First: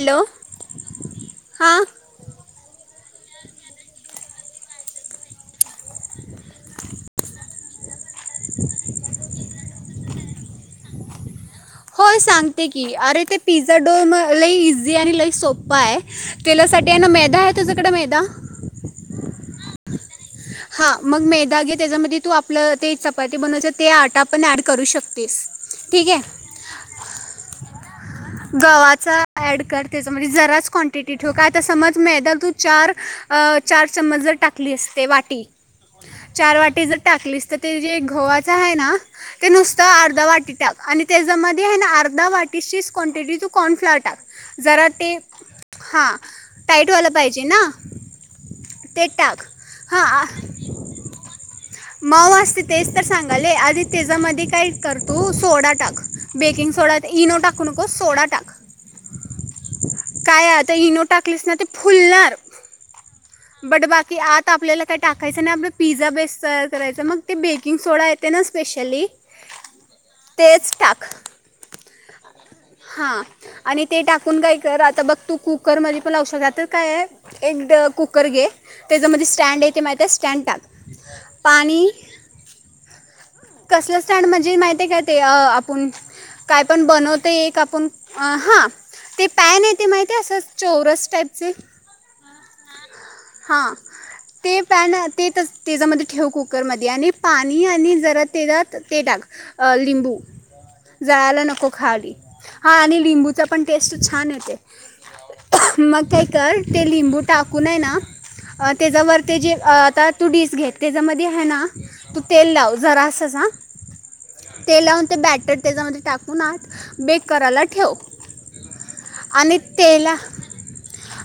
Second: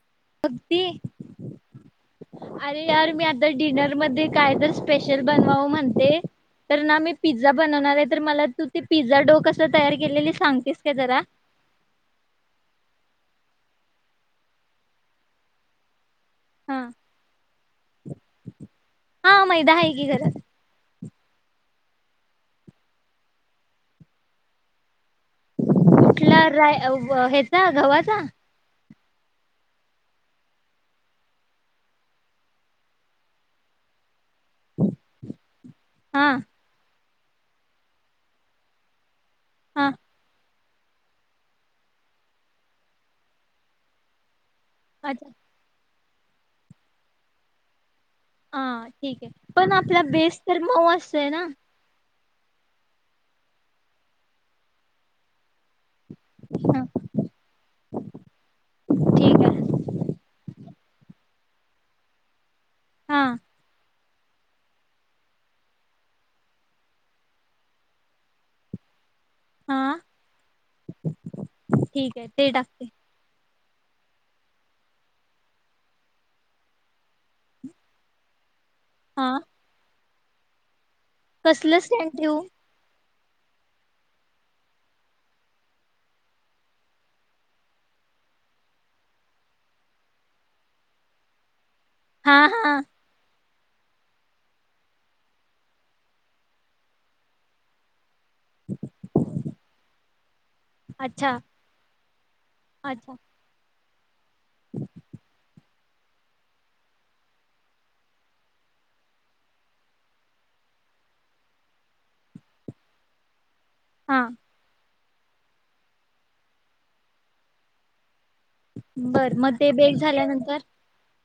Hello अगदी हां अरे यार मी आता डिनर मध्ये कायतर स्पेशल बनवाव म्हणते तर ना मी पिझ्झा बनवनारे तर मला तू ते पिझ्झा डो कसं तयार केलेली सांगतेस का जरा होय सांगते की अरे ते पिझ्झा डो लई इझी आणि लई सोप्पा आहे तेला हा साठी ना मैदा आहे तुझ्याकड मैदा हा मैदा आहे की घरात हा मग मेदा घे त्याच्यामध्ये तू आपलं ते चपाती बनवायच ते आटा आपण ऍड करू शकतो कुठला राय हेचा गव्हाचा आड कर त्याचा म्हणजे जराच क्वांटिटी ठेव का आता समज मैदा तू चार अ चार चमच जर टाकलीस ते वाटी हा चार वाटी जर टाकलीस तर ते जे घवाच आहे ना ते नुसतं हा अर्धा वाटी टाक आणि त्याच्यामध्ये हे ना अर्धा वाटीचीच क्वानटिटी तू कॉर्न फ्लावर टाक जरा ते अच्छा हां टाईट वाला पाहिजे ना हा ते ठीक टाक आहे पण आपला हां बेस तर मऊ असतोय ना मऊ असते तेच तर सांगायले आधी तेजामध्ये काय कर तू सोडा टाक बेकिंग हा सोडा इनो टाकू नकोस सोडा टाक. ठीक आहे काय आत ते इनो टाकलीस ना ते फुलणार. हा बडबा ती आत आपल्याला काही टाकायचं नाही आपला पिझ्झा बेस तयार करायचा. मग ते बेकिंग सोडा येतंय ना स्पेशली हा तेच टाक ठीक आहे ते टाकते हा. आणि ते टाकून काय कर आता बघ तू कुकरमध्ये पण लावू शकते. आता काय आहे, एक कुकर घे. त्याच्यामध्ये हा स्टँड आहेे का माहि त्या स्टँड टाक. कसलं स्टँड ठेऊ? कसलं स्टँड म्हणजे माहिती आहे का ते अ आपण काय पण बनवतोय एक आपण. हा ते पॅन आहे ते माहित आहे असं चौरस टाईपचे. हा हा. हा ते पॅन ते तसं त्याच्यामध्ये ठेव कुकरमध्ये आणि पाणी आणि जरा तेच्यात ते टाक अह लिंबू. अच्छा जळायला नको खाली हा आणि अच्छा लिंबूचा पण टेस्ट छान ये ते मग काय कर ते लिंबू टाकून है ना अह त्याचावर ते जे अह आता तू डिश घे, त्याच्यामध्ये हैं ना तू तेल लाव जरासच हा. हा तेल लावून ते बॅटर त्याच्यामध्ये टाकून आत बेक करायला ठेव. बर मग ते बेक झाल्यानंतर?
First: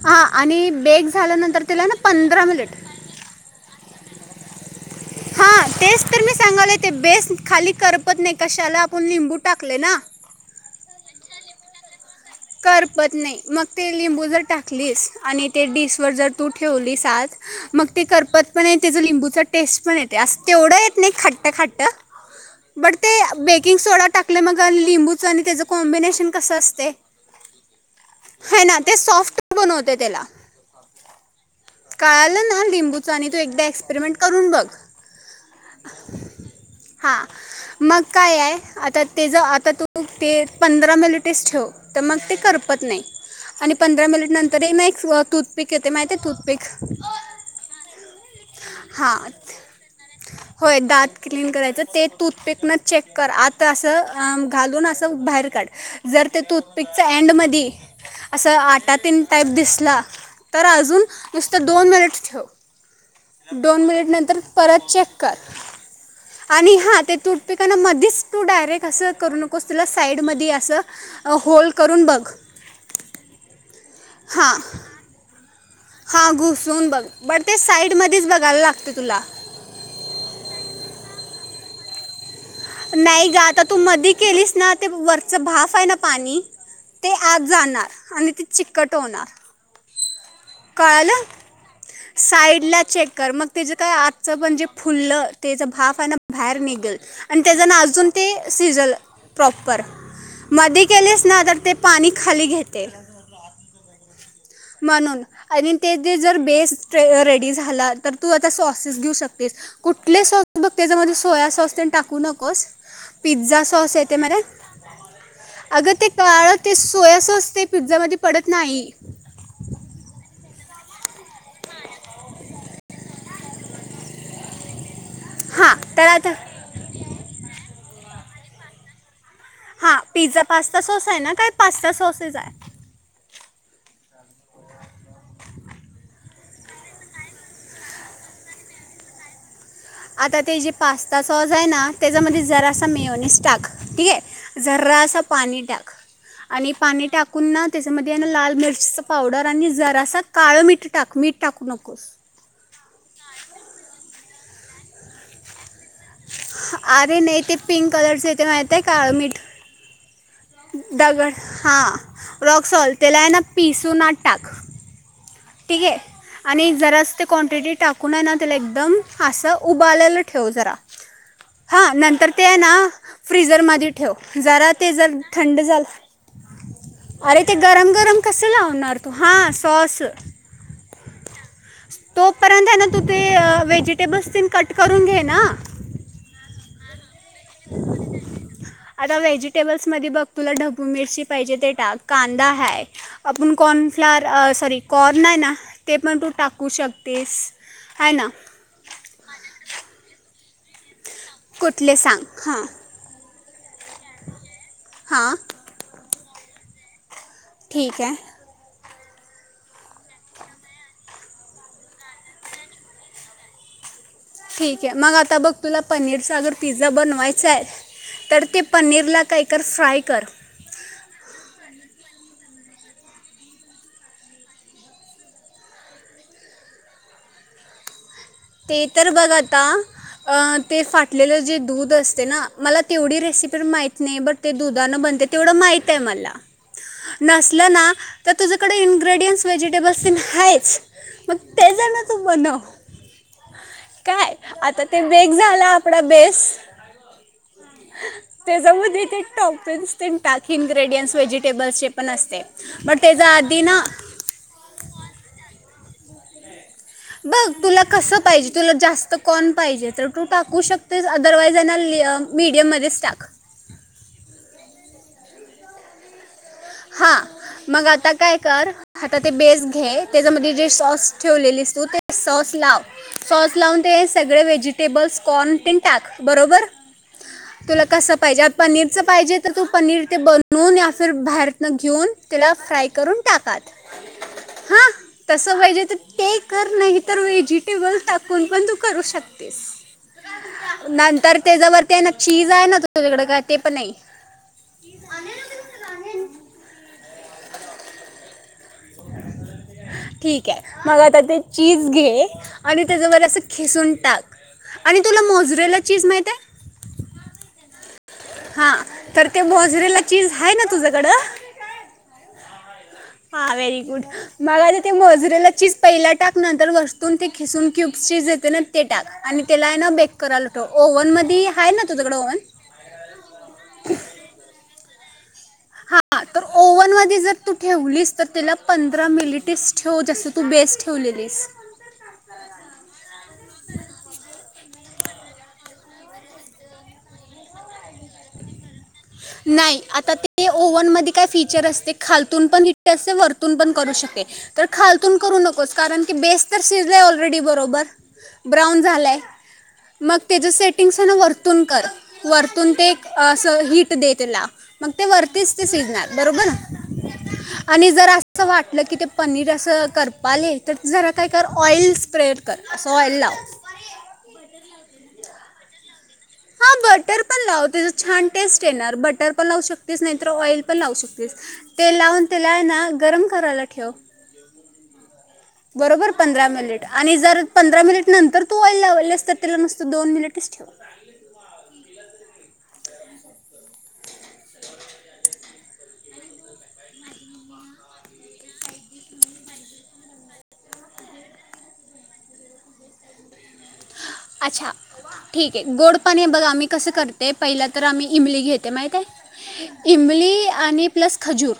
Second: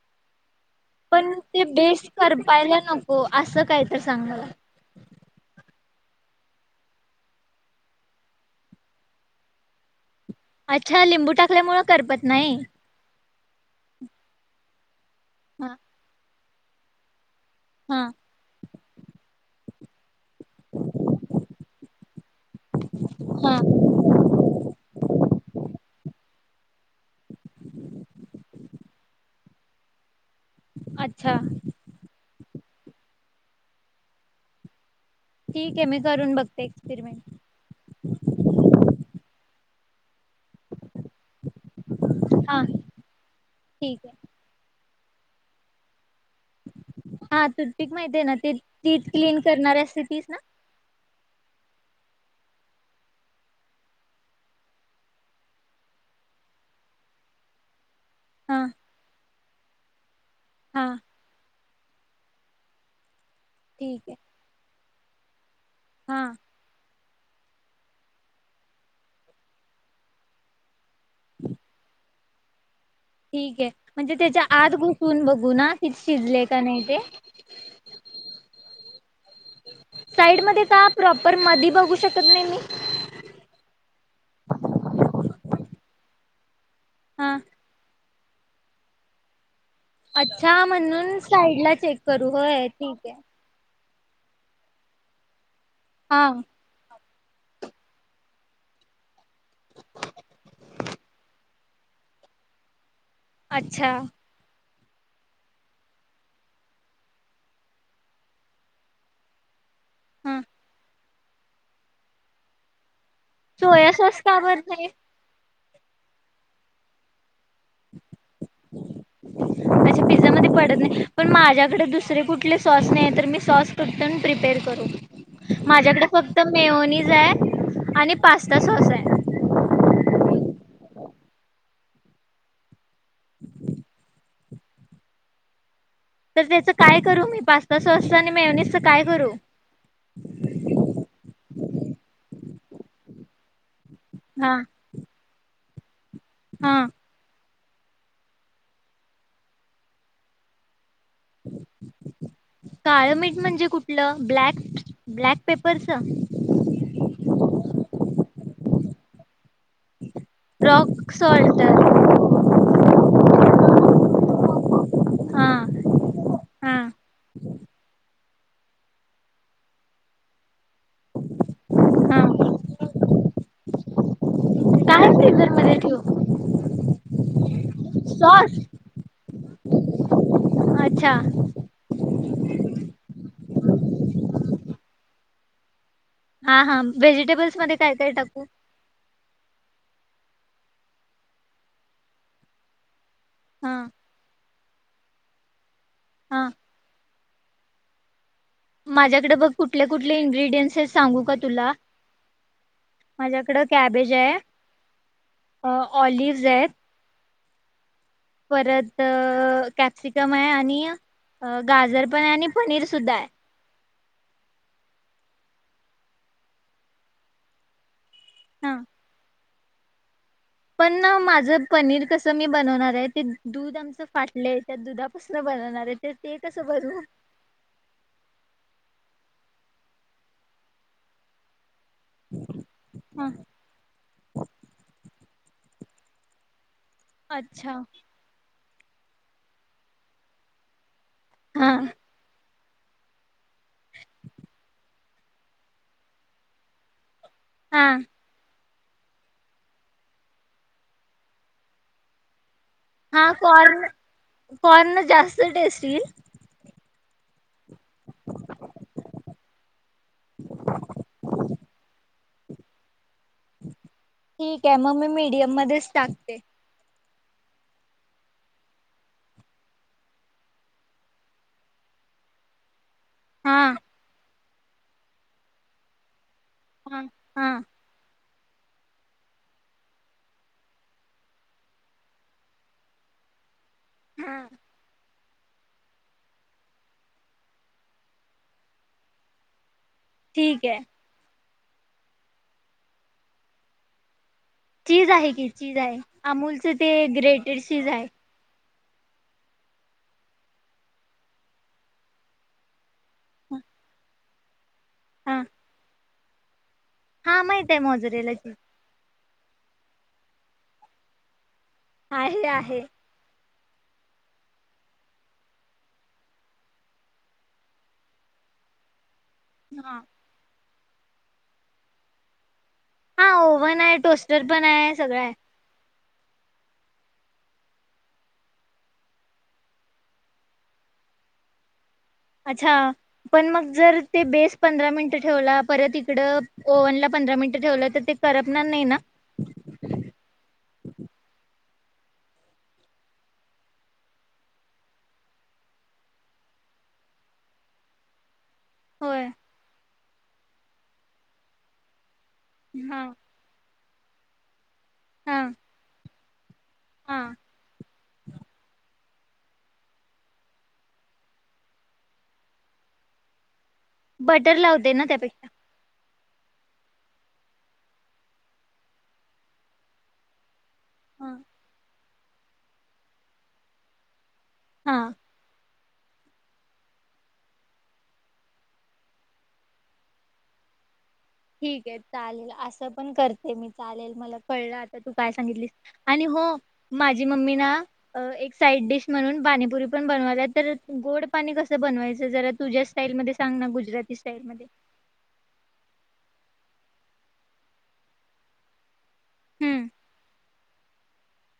हा आणि बेक पण झाल्यानंतर ते तेला ना बेस पंधरा मिनिट करपायला नको असं काय तर सांग मला. हां तेच तर मी सांगायलोय. ते बेस खाली करपत नाही, कशाला? आपण लिंबू टाकलंय ना. अच्छा लिंबू टाकल्यामुळं करपत नाही. करपत नाही. मग ते लिंबू जर टाकलीस आणि ते हा डिशवर जर तू ठेवलीस आत मग हा ते करपत पण नाही त्याचा लिंबूचा टेस्ट पण येतं. ते अस तेवढं येत नाही खट्ट खट्ट. बट ते हा बेकिंग सोडा टाकले मग आणि लिंबूचं आणि त्याचं कॉम्बिनेशन कसं असतंय. हो ना ते सॉफ्ट बनवते त्याला अच्छा कळालं ना लिंबूच तू एकदा एक्सपेरिमेंट करून बघ. ठीक आहे मी करून बघते एक्सपेरिमेंट हा मग काय आहे आता ते जर आता तू ते पंधरा मिनटेच ठेव. तर मग ते हा करपत नाही आणि ठीक पंधरा आहे. मिनिट नंतर हे ना एक हा टूथपिक येते माहिती आहे टूथपिक हा टूथपिक माहितीये ना ते टीथ हां क्लीन करणारी असते तीच ना होय दात क्लीन करायचं ते टूथपिकनं चेक कर आत असं अह घालून असं बाहेर काढ जर ते टूथ पिकच्या एंडमध्ये असं हा आटा तेन टाईप दिसला तर हा अजून नुस तर दोन मिनट ठेव दोन ठीक मिनिट आहे नंतर परत चेक का? हा आणि हा ते. टूथपिकानं मधीच तू डायरेक्ट असं करू नकोस तुला साईडमध्ये असं अ होल पण बघ ठीक म्हणजे त्याच्या आत घुसून बघू ना कि हा शिजले का नाही घुसून ते बघ बर ते साईड मध्येच बघायला. लागतय तुला. साईड मध्ये का प्रॉपर मध्ये बघू शकत नाही मी? नाही ग आता तू मधी केलीस ना ते त्या भाफ आहे ना पाणी ते हा आज जाणार आणि ती चिक्कट होणार अच्छा म्हणून कळालं साईड ला चेक करू होय ठीक आहे. का आजचं पणजे फुललं त्याचा भाफना हा बाहेर निघल. आणि त्याच्यान अजून ते सिझल प्रॉपर मधी केलेस ना तर ते पाणी खाली घेतय. अच्छा. म्हणून. आणि ते जर बेस रेडी झाला तर तू आता सॉसेस घेऊ शकतेस. कुठले स हा त्याच्यामध्ये सोया सॉस ते टाकू नकोस. पिझ्झा सोया सॉस का भरतेय. आगत काळ ते सोया सॉस. ते पिझ्झा मध्ये पडत नाही अच्छा पिझ्झा मध्ये पडत पण माझ्याकडे दुसरे कुठले सॉस नाही तर मी सॉस कुठून प्रिपेअर करू? हां तर माझ्याकडे आता फक्त मेओनीज आहे आणि पास्ता सॉस आहे. हा पिझ्झा पास्ता सॉस आहे ना काय पास्ता सॉसेस आहे. ह. तर त्याचं काय करू मी पास्ता सॉस आणि मेओनीज च काय करू आता ते जे मिओनिज टाक. ठीक हा आहे जरासं पाणी टाक. आणि हा पाणी टाकून ना त्याचामध्ये या लाल मिरचीचा पावडर आणि जरासा काळ मिठ काळं मीठ म्हणजे कुठलं ब्लॅक ब्लॅक पेप अरे नाही ते पिंक कलरचे ये ते मा ते काळमीठ रॉक दगड सॉल्ट हा रॉकसॉल तेला हाय ना पिसू आत टाक हा ठीके आणि हा जरास ते क्वांटिटी टाक पुन्हा ना त्याला एकदम असं उभारलेलं ठेव जरा हा नंतर ते हाय ना फ्रीझरमध्ये ठेव जरा ते काय जर फ्रीझर थंड मध्ये झालं ठेवू? अरे ते गरम गरम कस सॉस लावणार तू हां सॉस अच्छा तोपर्यंत हाय ना तू ते व्हेजिटेबल्स तेन कट करून घे ना ह हां व्हेजिटेबल्स मध्ये काय काय टाकू मधी बघ तुला ढबू मिरची पाहिजे ते टाक कांदा हाय आपण हा कॉर्नफ्लाअर अ सॉरी कॉर्न नाय ना ते पण तू हा टाकू शक तेस हाय ना माझ्याकड बघ कुठले कुठले इनग्रेडियंट्स आहेस कुठले सांग हां माझ्याकडं कॅबेज ये, हां ऑलिव्ह्ज हेत. ठीक ये. परत कॅप्सिकम आहे आणि गाजर पण आहे आणि पनीर सुद्धा आहे. ठीक ये मग आता बघ तुला पनीर चा अगर पिझ्झा बनवायचाय. तर ते हा पनीरला काय कर फ्राय कर पण ना माझं पनीर कसं मी बनवणार आहे, ते दूध आमचं फाटलंय त्या दुधापासन बनवणारये तर ते कसं बनवु? ते तर बघ आता अ ते फाटलेलं जे दूध असते ना मला तेवढी हा रेसिपी माहित नाही बट ते दुधान बनते तेवढं माहित आहे मला अच्छा नसलं ना तर तुझ्य कडे इनग्रेडियंट् व्हेजिटेबल्स तेन आहेच. मग हा ते जाण तू बनव. काय आता ते बेक झाला आपला बेस हा त्याच्यामध्ये ते टॉफिन्स तेन टाक इनग्रेडियंट्स व्हेजिटेबल्सचे पण असते बट हा त्याच्या आधी ना कॉर्न कॉर्न जास्त टेस्ट... तील बग तुला कसं पाहिजे तुला जास्त कॉर्न पाहिजे तर तू टाकू शकतेस अदरवाईज ना मिडियममध्येच टाक. ठीक आहे मग मी मीडियम मध्येच टाकते. हा मग आता काय कर आता ते बेस घे त्याच्यामध्ये जे सॉस ठेवलेलीस तू ते सॉस लाव सॉस हा लावून ते सगळे वे.. व्हेजिटेबल्स, कॉर्न तेन टाक. बरोबर हा हा तुला कसं.. पाहिजे पनीरचं पाहिजे तर तू पनीर ते बनवून या फिर बाहेर.. न घेऊन त्याला फ्राय करून टाक आत. हम् तसं पाहिजे तर ते कर नाही तर व्हेजिटेबल टाकून पण तू करू शकतेस. ठीक आहे नंतर त्याच्यावरती आहे ना, चीज आहे ना तुझ्याकडे? काय ते पण नाही चीज आहे की चीज आहे अमुलच.. ते ग्रेटेड चीज आहे. ठीक आहे मग आता ते चीज घे आणि त्याच्यावर असं खिसून टाक आणि तुला मोजरेला चीज माहिती.. [unintelligible] लाची हां तर ते मोजरेला चीज आहे ना तुझ्याकडं. आहे आहे. हा व्हेरी गुड मग आता ते मोजरेला चीज पहिला टाक नंतर वरून ते खिसून क्युब्स चेज येते ना ते टाक. आणि त्याला आहे ना हा बेक कराय लाव. ओव्हन मध्ये आहे ना तुझकडें ओव्हन! हा ओव्हन आहे टोस्टर पण आहे. सगळं आहे. हा तर ओव्हन मध्ये जर तू ठेवलीस तर त्याला पंधरा मिनिटेच ठेव जस तू बेस ठेवलेलीस. अच्छा पण मग जर ते बेस पंधरा मिनिट ठेवला परत इ इकड ओव्हन ला पंधरा मिनटं ठेवलं तर ते करपणार नाही ना नाही आता ते ओव्हन मध्ये काय फीचर अस ते खालतून पण हिट असते वरतून पण करू शके तर खालतून करू नको कारण की बेस तर शिजले ऑलरेडी बरोबर ब्राऊन झालाय... होय मग त्याचे सेटिंग आहे वरतून कर वरतून ते हा असं हिट दे त्याला... मग ते हा वरतीच ते शिजणार... बरोबर... हा आणि जरा असं वाटलं की ते पनीर असं करपायलय तर जरा काय कर ऑइल स्प्रे कर अस ऑइल लाव. बटर लावते ना त्यापेक्षा. हा बटर पण लाव त्याचा छान टेस्ट येणार बटर पण लावू शकतेच नाही तर ऑइल पण लावू शकतेस तेल लावून तेला ना गरम करायला ठेव. हा. बरोबर पंधरा मिनिट आणि जर पंधरा मिनिट नंतर तू ऑइल लावली असत तला नसतं दोन मिनिटच ठेवा ठीक आहे चालेल असं पण करते मी चालेल मला कळलं आता तू काय सांगितलीस आणि हो माझी मम्मी ना एक साईड डिश म्हणून पाणीपुरी पण बनवाला तर गोड पाणी कस बनवायचं जरा तुझ्या स्टाईल मध्ये सांग ना गुजरात - - अच्छा ठीक आहे गोड पाणी बगा - - मी कस करते पहिला तर आम्ही इमली घेते हम्म माहितिय इमली आणि प्लस खजूर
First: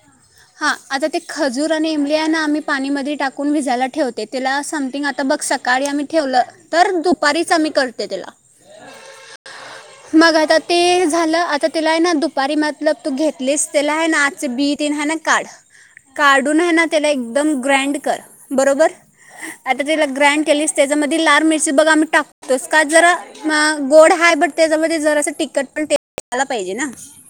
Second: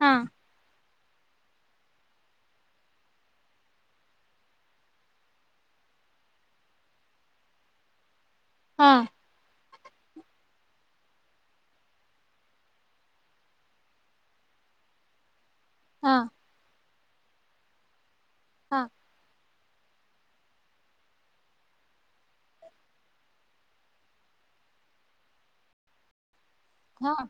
हा हा आता ते खजूर आणि इमलि आहे ना आम्ही पाणीमध्ये टाकून भजायला ठेवते त्याला समथिंग आता बघ सकाळी आम्ही ठेवलं तर दुपारीच आम्ही करते. त्याला. हा. मग आता ते झालं आता तिला आहे ना दुपारी मतलब तू घेतलीस त्याला आहे ना आतल बी तेन हाय ना आणि काढ.. हां काढून आहे ना.. त्याला एकदम ग्रँड कर... हां बरोबर आता त्याला ग्रँड केलीस त्याच्यामध्ये लाल मिरची बघ आम्ही टाकतोस का जरा गोड ह बट त्याच्यामध्ये जरा असं तिकखट पण झाला पाहिजे ना. हां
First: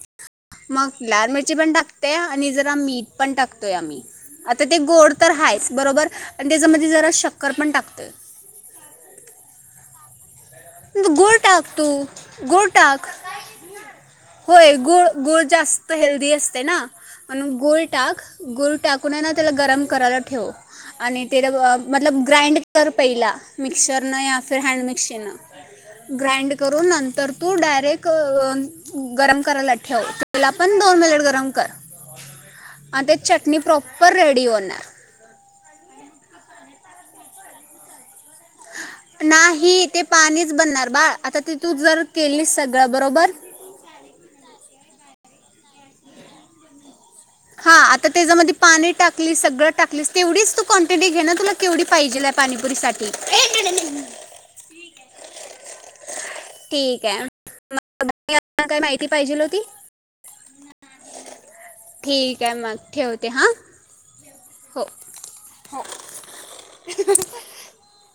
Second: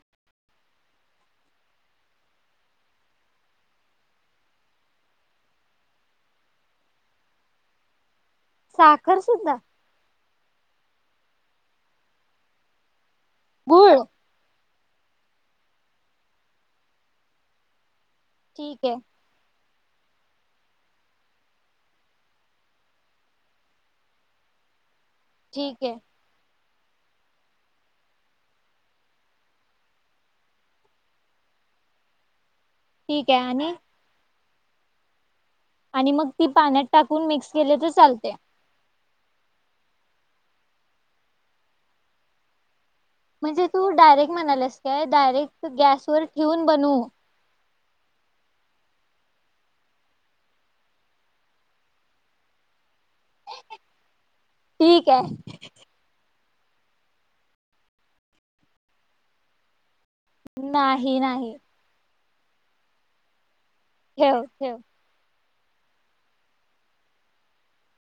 मग लाल मिरची पण टाकते आणि जरी मीठ पण टाकतोय आम्ही आता ते गोड तर हायच बरोबर आणि तेझ्यामध्ये जरा शक्कर पण टाकतोय. साखर सुद्धा.... गुळ टाक तु गुळ टाक.. गुळ... होय गुळ गुळ जास्त हेल्दी असतय ना म्हणून गुळ टाक गुळ ठीक आहे टाकून हाय ना त्याला गरम.. करायला ठेव आणि तेला मतलब ग्राइंड कर पहिला मिक्चरनं या फिर हँड मिक्चर.... ठीके... नंतर तू डायरेक् गरम करायला ठेव तेला पण दो मिनिट गरम कर आता ते ठीक आहे चटणी आणि प्रॉपर रेडी होन [unintelligible] [inaudible] आणि मग ती पाण्यात टाकून मिक्स केली तर चालते नाही ते पाणीच बनणार बाळ आता ते तू जर केली सध्या म्हणजे तू डायरेक्ट म्हणाल्यास काय डायरेक्ट गॅस वर ठेवून बनू हा आता त्याच्यामध्ये पाणी टाकलीस सगळं टाकलीस तेवढीच तू क्वांटिटी घे ना तुला केवढी पाहिजे पाणीपुरी साठी ठीक आहे ठीके काय माहिती पाहिजेल होती नाही नाही ठीक आहे मग ठेवते हां ठेव ठेव हो